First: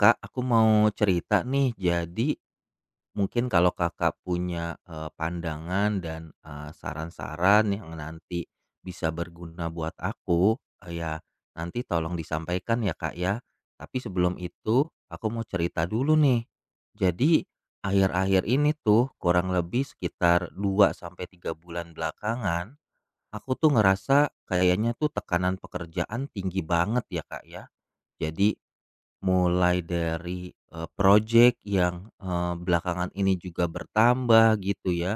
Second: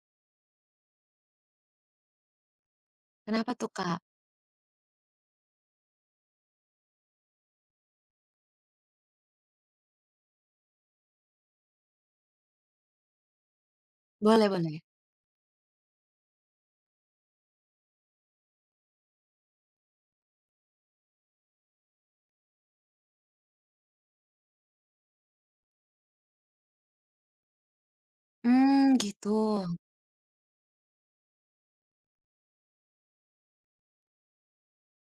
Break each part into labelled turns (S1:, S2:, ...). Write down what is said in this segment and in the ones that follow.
S1: Kak, aku mau cerita nih. Jadi, mungkin
S2: Kenapa
S1: kalau
S2: tuh, Kak?
S1: Kakak punya, pandangan dan, saran-saran yang nanti bisa berguna buat aku, eee, ya nanti tolong disampaikan ya, Kak, ya. Tapi sebelum
S2: Boleh boleh.
S1: itu, aku mau cerita dulu nih. Jadi, akhir-akhir ini tuh kurang lebih sekitar 2 sampai 3 bulan belakangan, aku tuh ngerasa kayaknya tuh tekanan pekerjaan tinggi banget ya, Kak, ya. Jadi
S2: Mmm, gitu.
S1: mulai dari, projek yang, belakangan ini juga bertambah gitu ya,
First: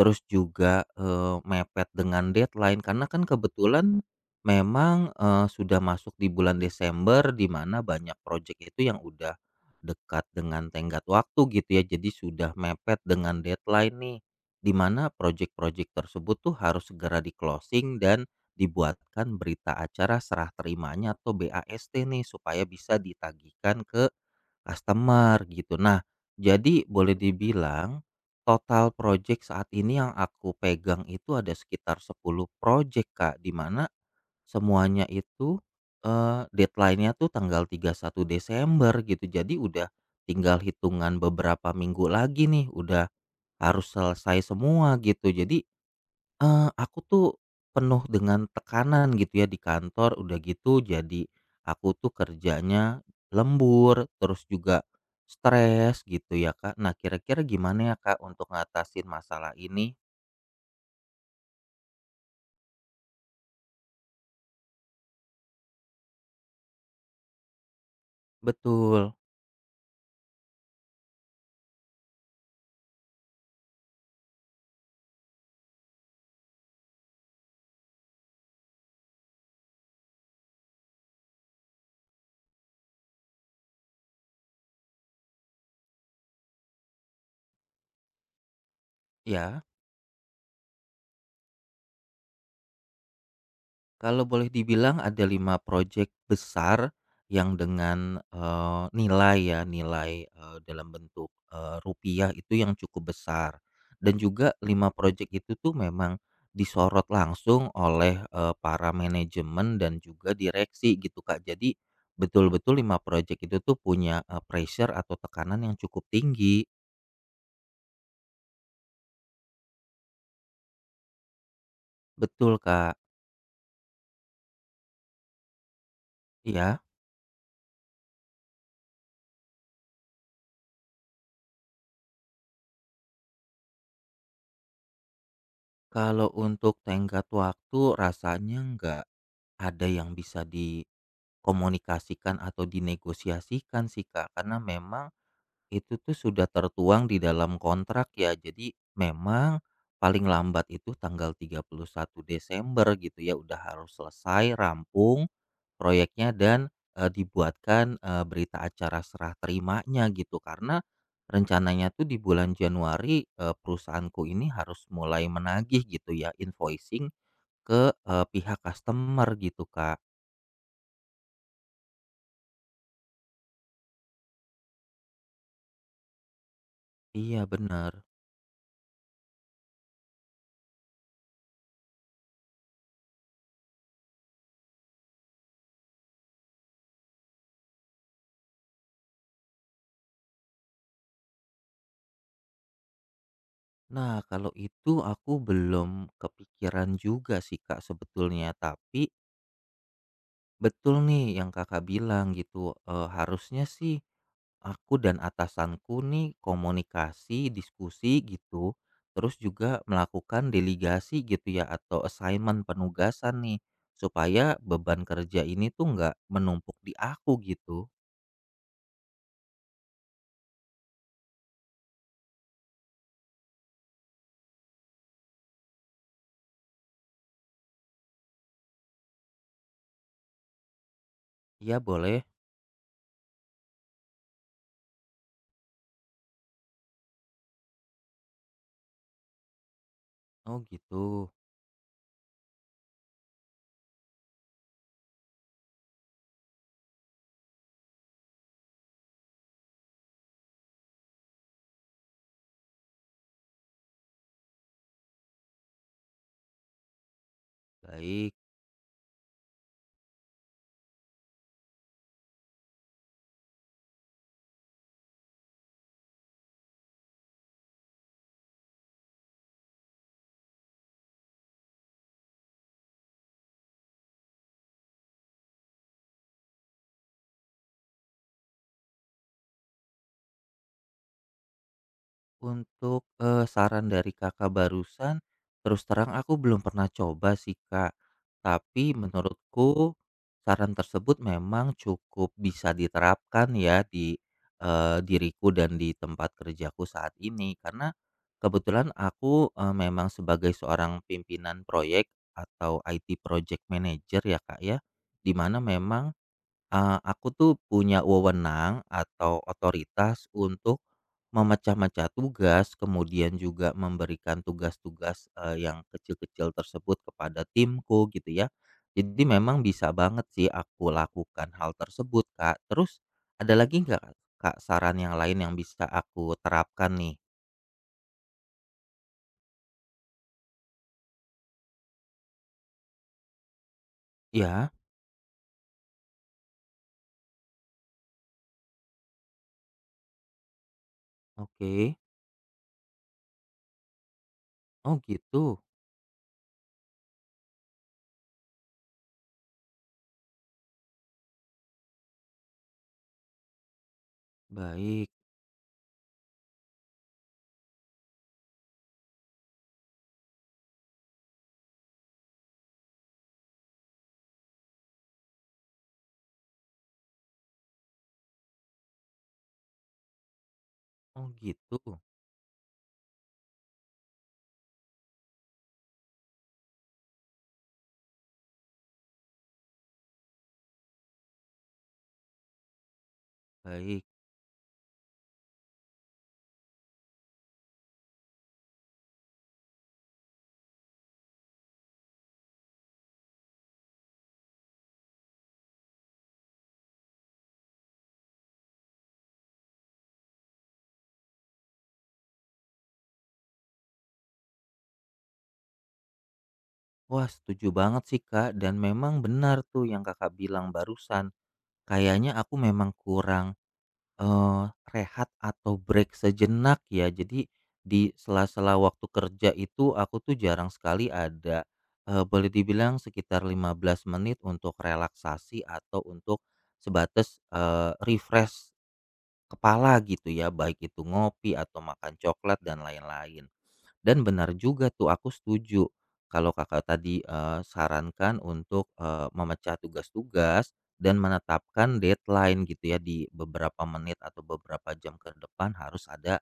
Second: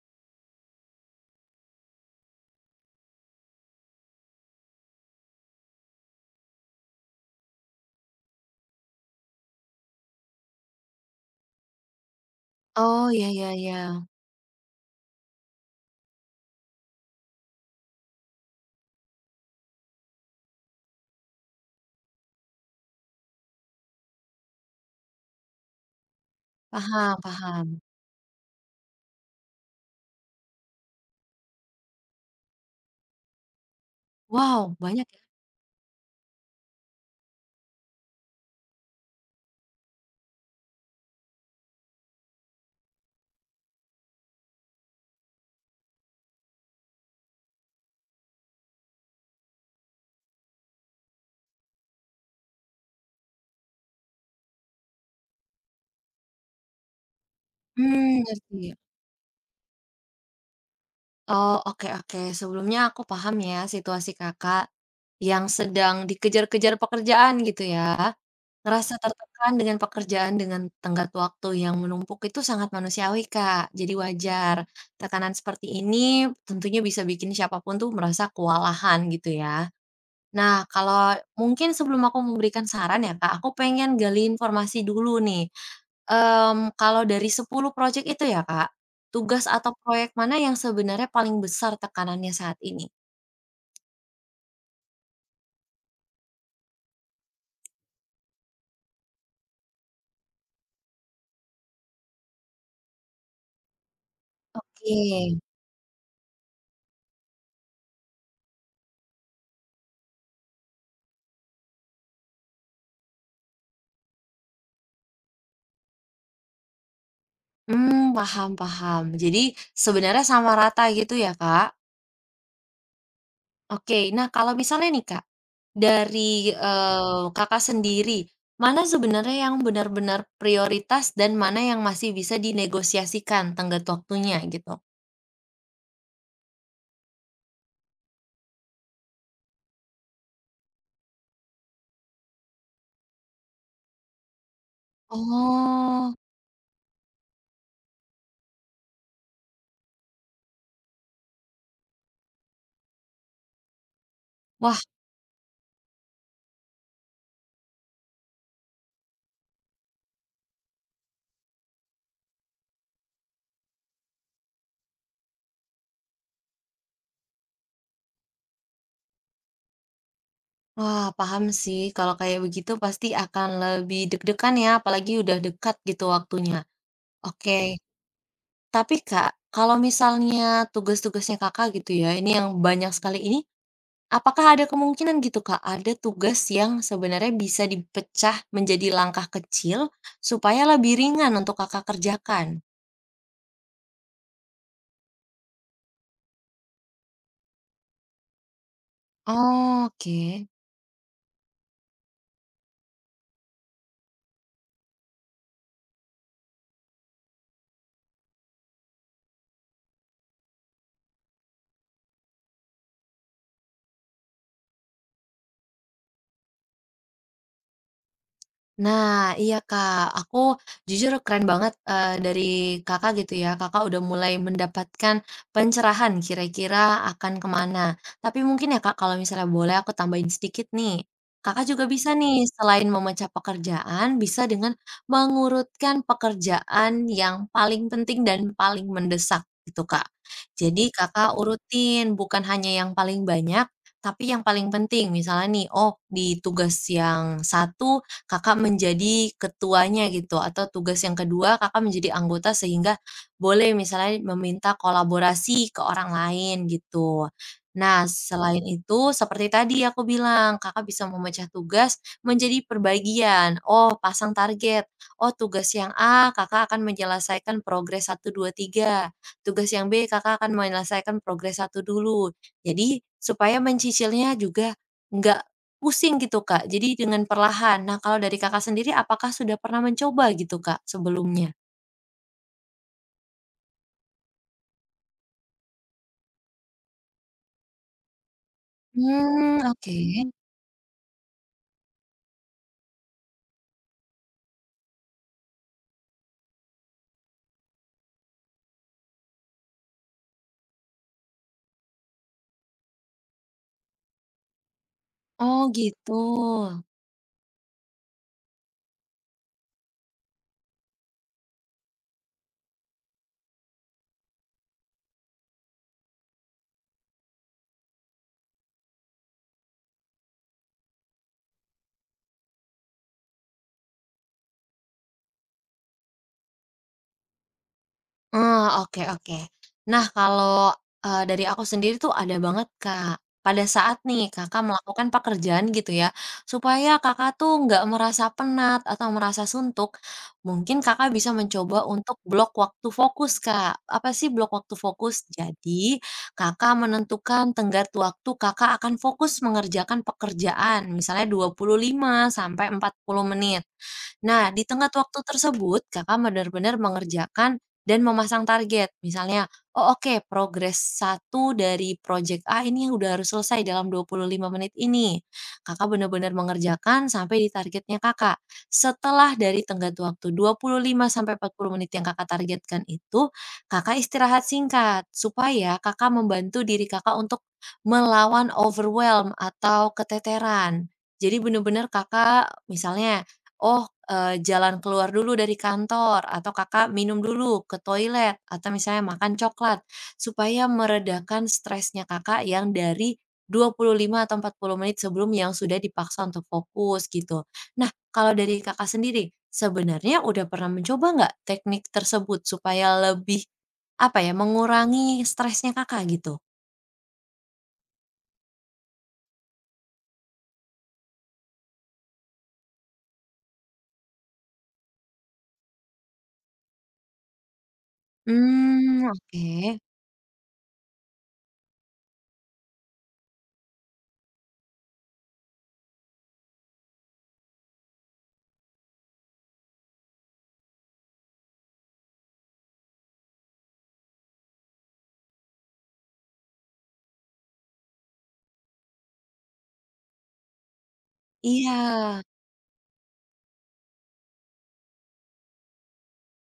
S1: terus juga, mepet dengan deadline karena kan kebetulan memang, sudah masuk di bulan Desember di mana banyak projek itu yang udah dekat dengan tenggat waktu gitu ya, jadi sudah mepet
S2: Oh, ya
S1: dengan
S2: ya
S1: deadline
S2: ya.
S1: nih, di mana projek-projek tersebut tuh harus segera di-closing dan dibuatkan berita acara serah terimanya atau BAST nih supaya bisa ditagihkan ke customer gitu. Nah, jadi boleh
S2: Paham paham.
S1: dibilang total project saat ini yang aku pegang itu ada sekitar 10 project Kak, di mana
S2: Wow,
S1: semuanya
S2: banyak ya?
S1: itu deadline-nya tuh tanggal 31 Desember gitu. Jadi udah tinggal hitungan beberapa minggu lagi nih udah harus selesai semua gitu. Jadi aku tuh penuh dengan tekanan gitu ya di kantor, udah gitu jadi aku tuh kerjanya lembur, terus juga stres gitu ya, Kak. Nah, kira-kira gimana ya,
S2: Mmm,
S1: Kak, untuk
S2: ngerti.
S1: ngatasin masalah ini?
S2: Oh, oke oke. Sebelumnya aku paham ya situasi Kakak yang sedang dikejar-kejar pekerjaan gitu ya. Ngerasa
S1: Betul,
S2: tertekan dengan pekerjaan dengan tenggat waktu yang menumpuk itu sangat manusiawi, Kak. Jadi wajar. Tekanan seperti ini tentunya bisa bikin siapa pun tuh merasa kewalahan gitu ya. Nah, kalau mungkin sebelum aku memberikan saran ya Kak, aku pengen gali informasi dulu nih. Mmm, kalau dari 10 proyek itu ya Kak, tugas
S1: ya.
S2: atau proyek mana yang sebenarnya paling besar tekanannya saat ini?
S1: Kalau boleh dibilang ada 5 proyek besar yang dengan, nilai ya, nilai, dalam bentuk, rupiah itu yang cukup besar. Dan juga 5
S2: Oke.
S1: proyek itu tuh memang disorot langsung oleh, para manajemen dan juga direksi gitu, Kak. Jadi betul-betul 5 proyek itu tuh punya, pressure atau tekanan yang cukup tinggi.
S2: Mmm, paham paham. Jadi sebenarnya sama rata gitu ya Kak?
S1: Betul, Kak.
S2: Oke, nah kalau misalnya nih Kak, dari,
S1: Ya.
S2: Kakak sendiri, mana sebenarnya yang benar-benar prioritas dan mana yang masih bisa dinegosiasikan tenggat waktunya gitu?
S1: Kalau untuk tenggat waktu rasanya nggak ada yang bisa di komunikasikan atau dinegosiasikan sih, Kak, karena memang itu
S2: Oh,
S1: tuh sudah tertuang di dalam kontrak ya. Jadi memang paling lambat itu tanggal 31 Desember gitu ya udah harus selesai,
S2: wah
S1: rampung proyeknya dan, dibuatkan, berita acara serah terimanya gitu. Karena rencananya tuh di bulan Januari, perusahaanku ini harus mulai menagih gitu ya invoicing ke, pihak customer gitu, Kak.
S2: wah, paham sih, kalau kayak begitu pasti akan lebih deg-degan ya, apalagi udah dekat gitu waktunya.
S1: Iya,
S2: Oke,
S1: bener.
S2: tapi Kak, kalau misalnya tugas-tugasnya Kakak gitu ya, ini yang banyak sekali ini, apakah ada kemungkinan gitu Kak, ada tugas yang sebenarnya bisa dipecah menjadi langkah kecil supaya lebih ringan untuk Kakak kerjakan?
S1: Nah, kalau itu aku belum kepikiran juga sih, Kak, sebetulnya. Tapi
S2: Oh, oke.
S1: betul nih yang Kakak bilang gitu, harusnya sih aku dan atasanku nih komunikasi, diskusi gitu, terus juga melakukan delegasi gitu ya atau assignment penugasan nih, supaya beban kerja ini tuh nggak menumpuk di aku gitu.
S2: Nah, iya Kak, aku jujur keren banget, dari Kakak gitu ya, Kakak udah mulai mendapatkan pencerahan kira-kira akan kemana. Tapi mungkin ya Kak, kalau misalnya boleh aku tambahin sedikit nih, Kakak juga
S1: Iya
S2: bisa
S1: boleh?
S2: nih selain memecah pekerjaan, bisa dengan mengurutkan pekerjaan yang paling penting dan paling mendesak gitu Kak.
S1: Oh
S2: Jadi
S1: gitu,
S2: Kakak urutin, bukan hanya yang paling banyak, tapi yang paling penting. Misalnya nih, oh di tugas yang satu Kakak menjadi ketuanya gitu atau tugas yang kedua Kakak menjadi anggota sehingga boleh misalnya meminta kolaborasi ke orang lain gitu. Nah,
S1: baik.
S2: selain itu seperti tadi aku bilang, Kakak bisa memecah tugas menjadi perbagian. Oh, pasang target. Oh, tugas yang A Kakak akan menyelesaikan progres satu 2 3. Tugas yang B Kakak akan menyelesaikan progres satu dulu. Jadi supaya mencicilnya juga nggak pusing gitu, Kak, jadi dengan perlahan. Nah, kalau dari Kakak sendiri apakah sudah pernah mencoba gitu, Kak, sebelumnya?
S1: Untuk, saran dari Kakak barusan, terus terang aku belum pernah coba sih, Kak. Tapi
S2: Mmm,
S1: menurutku
S2: oke.
S1: saran tersebut memang cukup bisa diterapkan ya di, diriku dan di tempat kerjaku saat ini. Karena kebetulan aku, memang sebagai seorang pimpinan proyek atau IT project manager ya, Kak, ya, di mana
S2: Oh,
S1: memang
S2: gitu.
S1: Aku tuh punya wewenang atau otoritas untuk memecah-mecah tugas, kemudian juga memberikan tugas-tugas, yang kecil-kecil tersebut kepada timku gitu ya. Jadi memang bisa banget sih aku lakukan hal tersebut, Kak. Terus ada lagi nggak, Kak, saran yang lain yang bisa aku terapkan nih?
S2: Ah, oke oke. Nah, kalau, dari aku sendiri tuh ada banget, Kak. Pada saat nih Kakak
S1: Ya,
S2: melakukan pekerjaan gitu ya, supaya Kakak tuh nggak merasa penat atau merasa suntuk, mungkin Kakak bisa mencoba
S1: oke.
S2: untuk blok waktu fokus, Kak. Apa sih blok waktu
S1: Oh
S2: fokus?
S1: gitu,
S2: Jadi, Kakak menentukan tenggat waktu Kakak akan fokus mengerjakan pekerjaan, misalnya 25 sampai 40 menit. Nah, di tengah
S1: baik.
S2: waktu tersebut, Kakak benar-benar mengerjakan dan memasang target. Misalnya, "Oh, oke, progres satu dari project A ini udah harus selesai dalam 25 menit ini." Kakak benar-benar mengerjakan sampai di targetnya Kakak. Setelah dari tenggat waktu 25
S1: Oh
S2: sampai 40
S1: gitu,
S2: menit yang Kakak targetkan itu, Kakak istirahat singkat supaya Kakak membantu diri Kakak untuk melawan overwhelm atau keteteran. Jadi benar-benar Kakak misalnya oh,
S1: baik.
S2: jalan keluar dulu dari kantor atau Kakak minum dulu ke toilet atau misalnya makan coklat, supaya meredakan stresnya Kakak yang dari 25 atau 40 menit sebelum yang sudah dipaksa untuk fokus gitu. Nah, kalau dari Kakak sendiri, sebenarnya udah pernah mencoba nggak teknik tersebut supaya lebih, apa ya, mengurangi stresnya Kakak gitu?
S1: Wah, setuju banget sih, Kak, dan memang benar tuh yang Kakak bilang barusan. Kayaknya aku memang kurang, rehat atau break sejenak ya. Jadi di sela-sela waktu
S2: Hmm, oke.
S1: kerja itu aku tuh jarang sekali ada, boleh dibilang sekitar 15 menit untuk relaksasi atau untuk sebatas, refresh kepala gitu ya, baik itu ngopi atau makan coklat dan lain-lain. Dan benar juga tuh aku setuju kalau Kakak tadi, sarankan untuk, memecah tugas-tugas dan
S2: Iya.
S1: menetapkan deadline gitu ya di beberapa menit atau beberapa jam ke depan harus ada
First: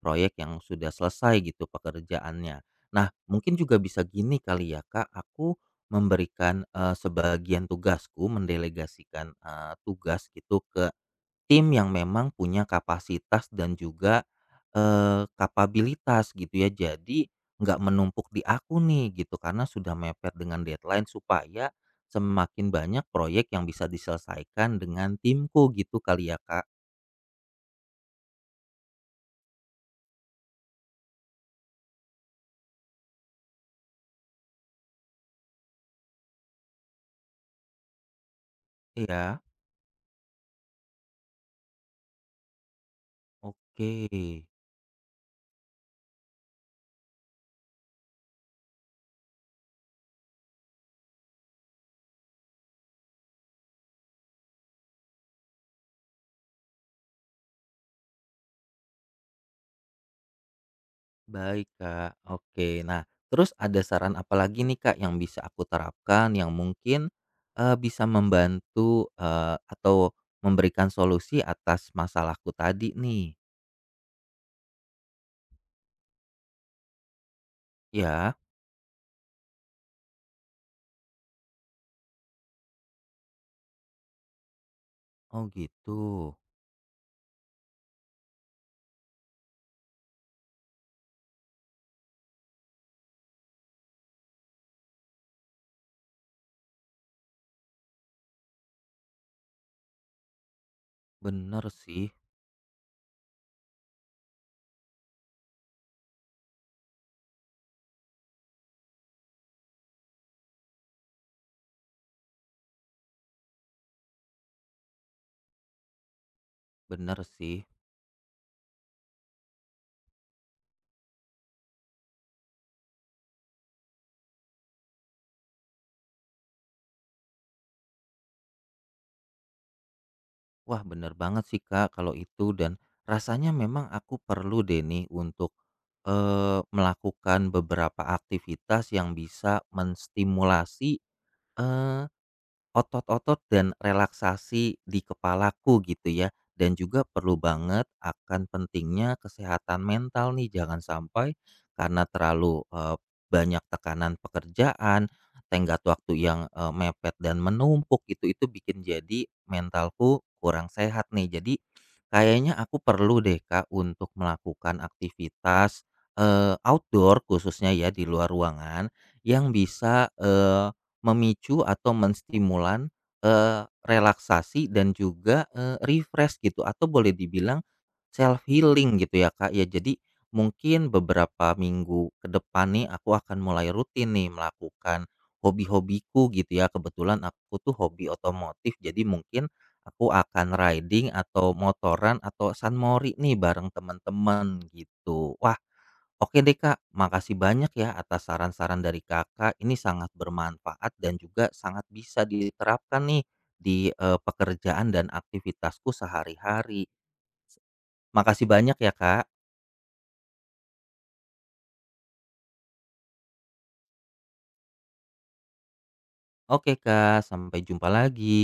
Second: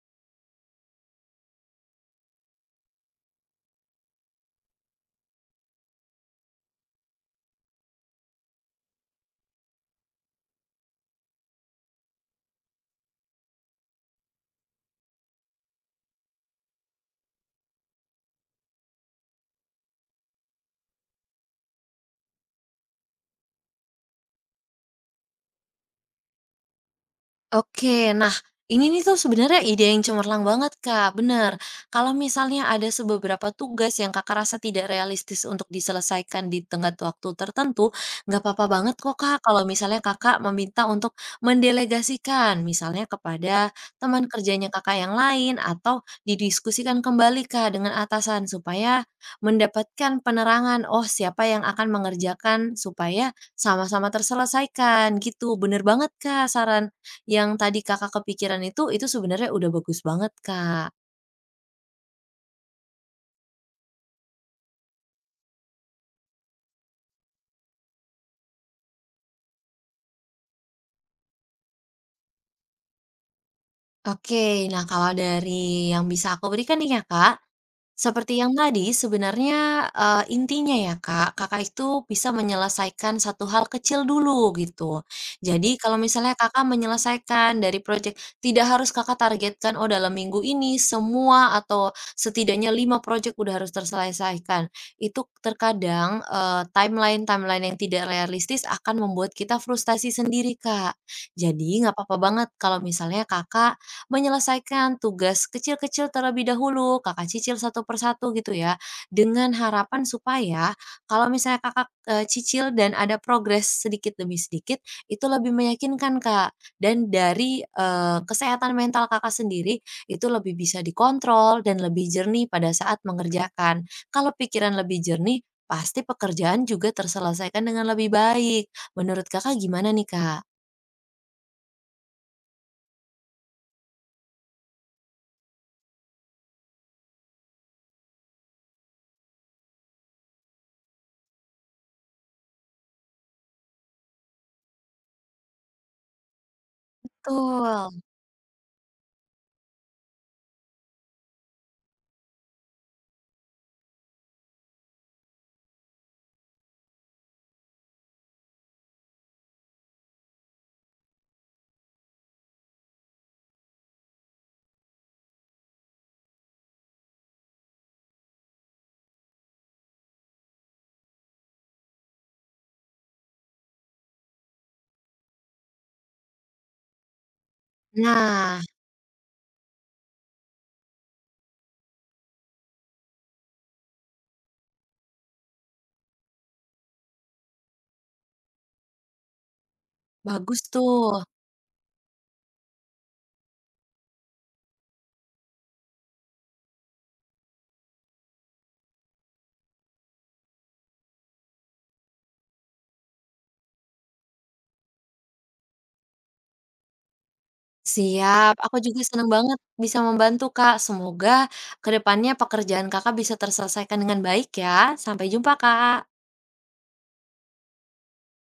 S1: proyek yang sudah selesai gitu pekerjaannya. Nah mungkin juga bisa gini kali ya Kak, aku memberikan, sebagian tugasku mendelegasikan, tugas gitu ke tim yang memang punya kapasitas dan juga, kapabilitas gitu ya. Jadi nggak menumpuk di aku nih gitu karena sudah mepet dengan deadline supaya semakin banyak proyek yang bisa diselesaikan dengan timku gitu kali ya, Kak?
S2: Oke, nah ini nih tuh sebenarnya ide yang cemerlang banget Kak, bener. Kalau misalnya ada beberapa tugas yang Kakak rasa tidak realistis untuk diselesaikan di tengah waktu tertentu, nggak apa-apa banget kok Kak
S1: Iya.
S2: kalau misalnya Kakak meminta untuk mendelegasikan, misalnya kepada
S1: Oke.
S2: teman kerjanya Kakak yang lain atau didiskusikan kembali Kak dengan atasan supaya mendapatkan penerangan, oh siapa yang akan mengerjakan supaya sama-sama terselesaikan gitu. Bener banget Kak saran yang tadi Kakak kepikiran itu sebenarnya udah bagus banget, Kak.
S1: Baik, Kak. Oke. Nah, terus ada saran apa lagi nih, Kak, yang bisa aku terapkan yang mungkin, bisa membantu, atau memberikan solusi atas masalahku tadi nih?
S2: Oke, nah kalau dari yang bisa aku berikan nih ya, Kak,
S1: Ya?
S2: seperti yang tadi, sebenarnya, intinya ya, Kak, Kakak itu bisa menyelesaikan satu hal kecil dulu, gitu.
S1: Oh
S2: Jadi
S1: gitu.
S2: kalau misalnya Kakak menyelesaikan dari proyek, tidak harus Kakak targetkan, "Oh, dalam minggu ini semua atau setidaknya 5 proyek udah harus terselesaikan." Itu terkadang, timeline-timeline yang tidak realistis akan membuat kita frustasi sendiri, Kak.
S1: Bener
S2: Jadi nggak
S1: sih,
S2: apa-apa banget kalau misalnya Kakak menyelesaikan tugas kecil-kecil terlebih dahulu, Kakak cicil satu persatu gitu ya, dengan harapan supaya kalau misalnya Kakak, cicil dan ada progres sedikit demi sedikit, itu lebih meyakinkan, Kak. Dan
S1: bener
S2: dari,
S1: sih.
S2: kesehatan mental Kakak sendiri, itu lebih bisa dikontrol dan lebih jernih pada saat mengerjakan. Kalau pikiran lebih jernih, pasti pekerjaan juga terselesaikan dengan lebih baik. Menurut Kakak gimana nih, Kak?
S1: Wah bener banget sih Kak kalau itu dan rasanya memang aku perlu deh nih untuk, melakukan beberapa aktivitas yang bisa menstimulasi otot-otot dan relaksasi di kepalaku gitu ya, dan juga perlu banget
S2: Betul.
S1: akan pentingnya kesehatan mental nih, jangan sampai karena terlalu, banyak tekanan pekerjaan, tenggat waktu yang, mepet dan menumpuk itu bikin jadi mentalku kurang sehat nih. Jadi, kayaknya aku perlu deh, Kak, untuk melakukan aktivitas, outdoor khususnya ya, di luar ruangan yang bisa memicu atau menstimulan, relaksasi dan juga, refresh gitu atau boleh dibilang self
S2: Nah,
S1: healing gitu ya, Kak, ya. Jadi mungkin beberapa minggu ke depan nih aku akan mulai rutin nih melakukan hobi-hobiku gitu ya. Kebetulan aku tuh hobi otomotif, jadi mungkin aku akan
S2: bagus
S1: riding
S2: tuh.
S1: atau motoran atau sunmori nih bareng teman-teman gitu. Wah, oke deh Kak, makasih banyak ya atas saran-saran dari Kakak. Ini sangat bermanfaat dan juga sangat bisa diterapkan nih di pekerjaan dan aktivitasku sehari-hari. Makasih
S2: Siap,
S1: banyak
S2: aku
S1: ya
S2: juga
S1: Kak.
S2: senang banget bisa membantu, Kak. Semoga kedepannya pekerjaan Kakak bisa terselesaikan dengan baik ya. Sampai jumpa, Kak.
S1: Oke Kak, sampai jumpa lagi.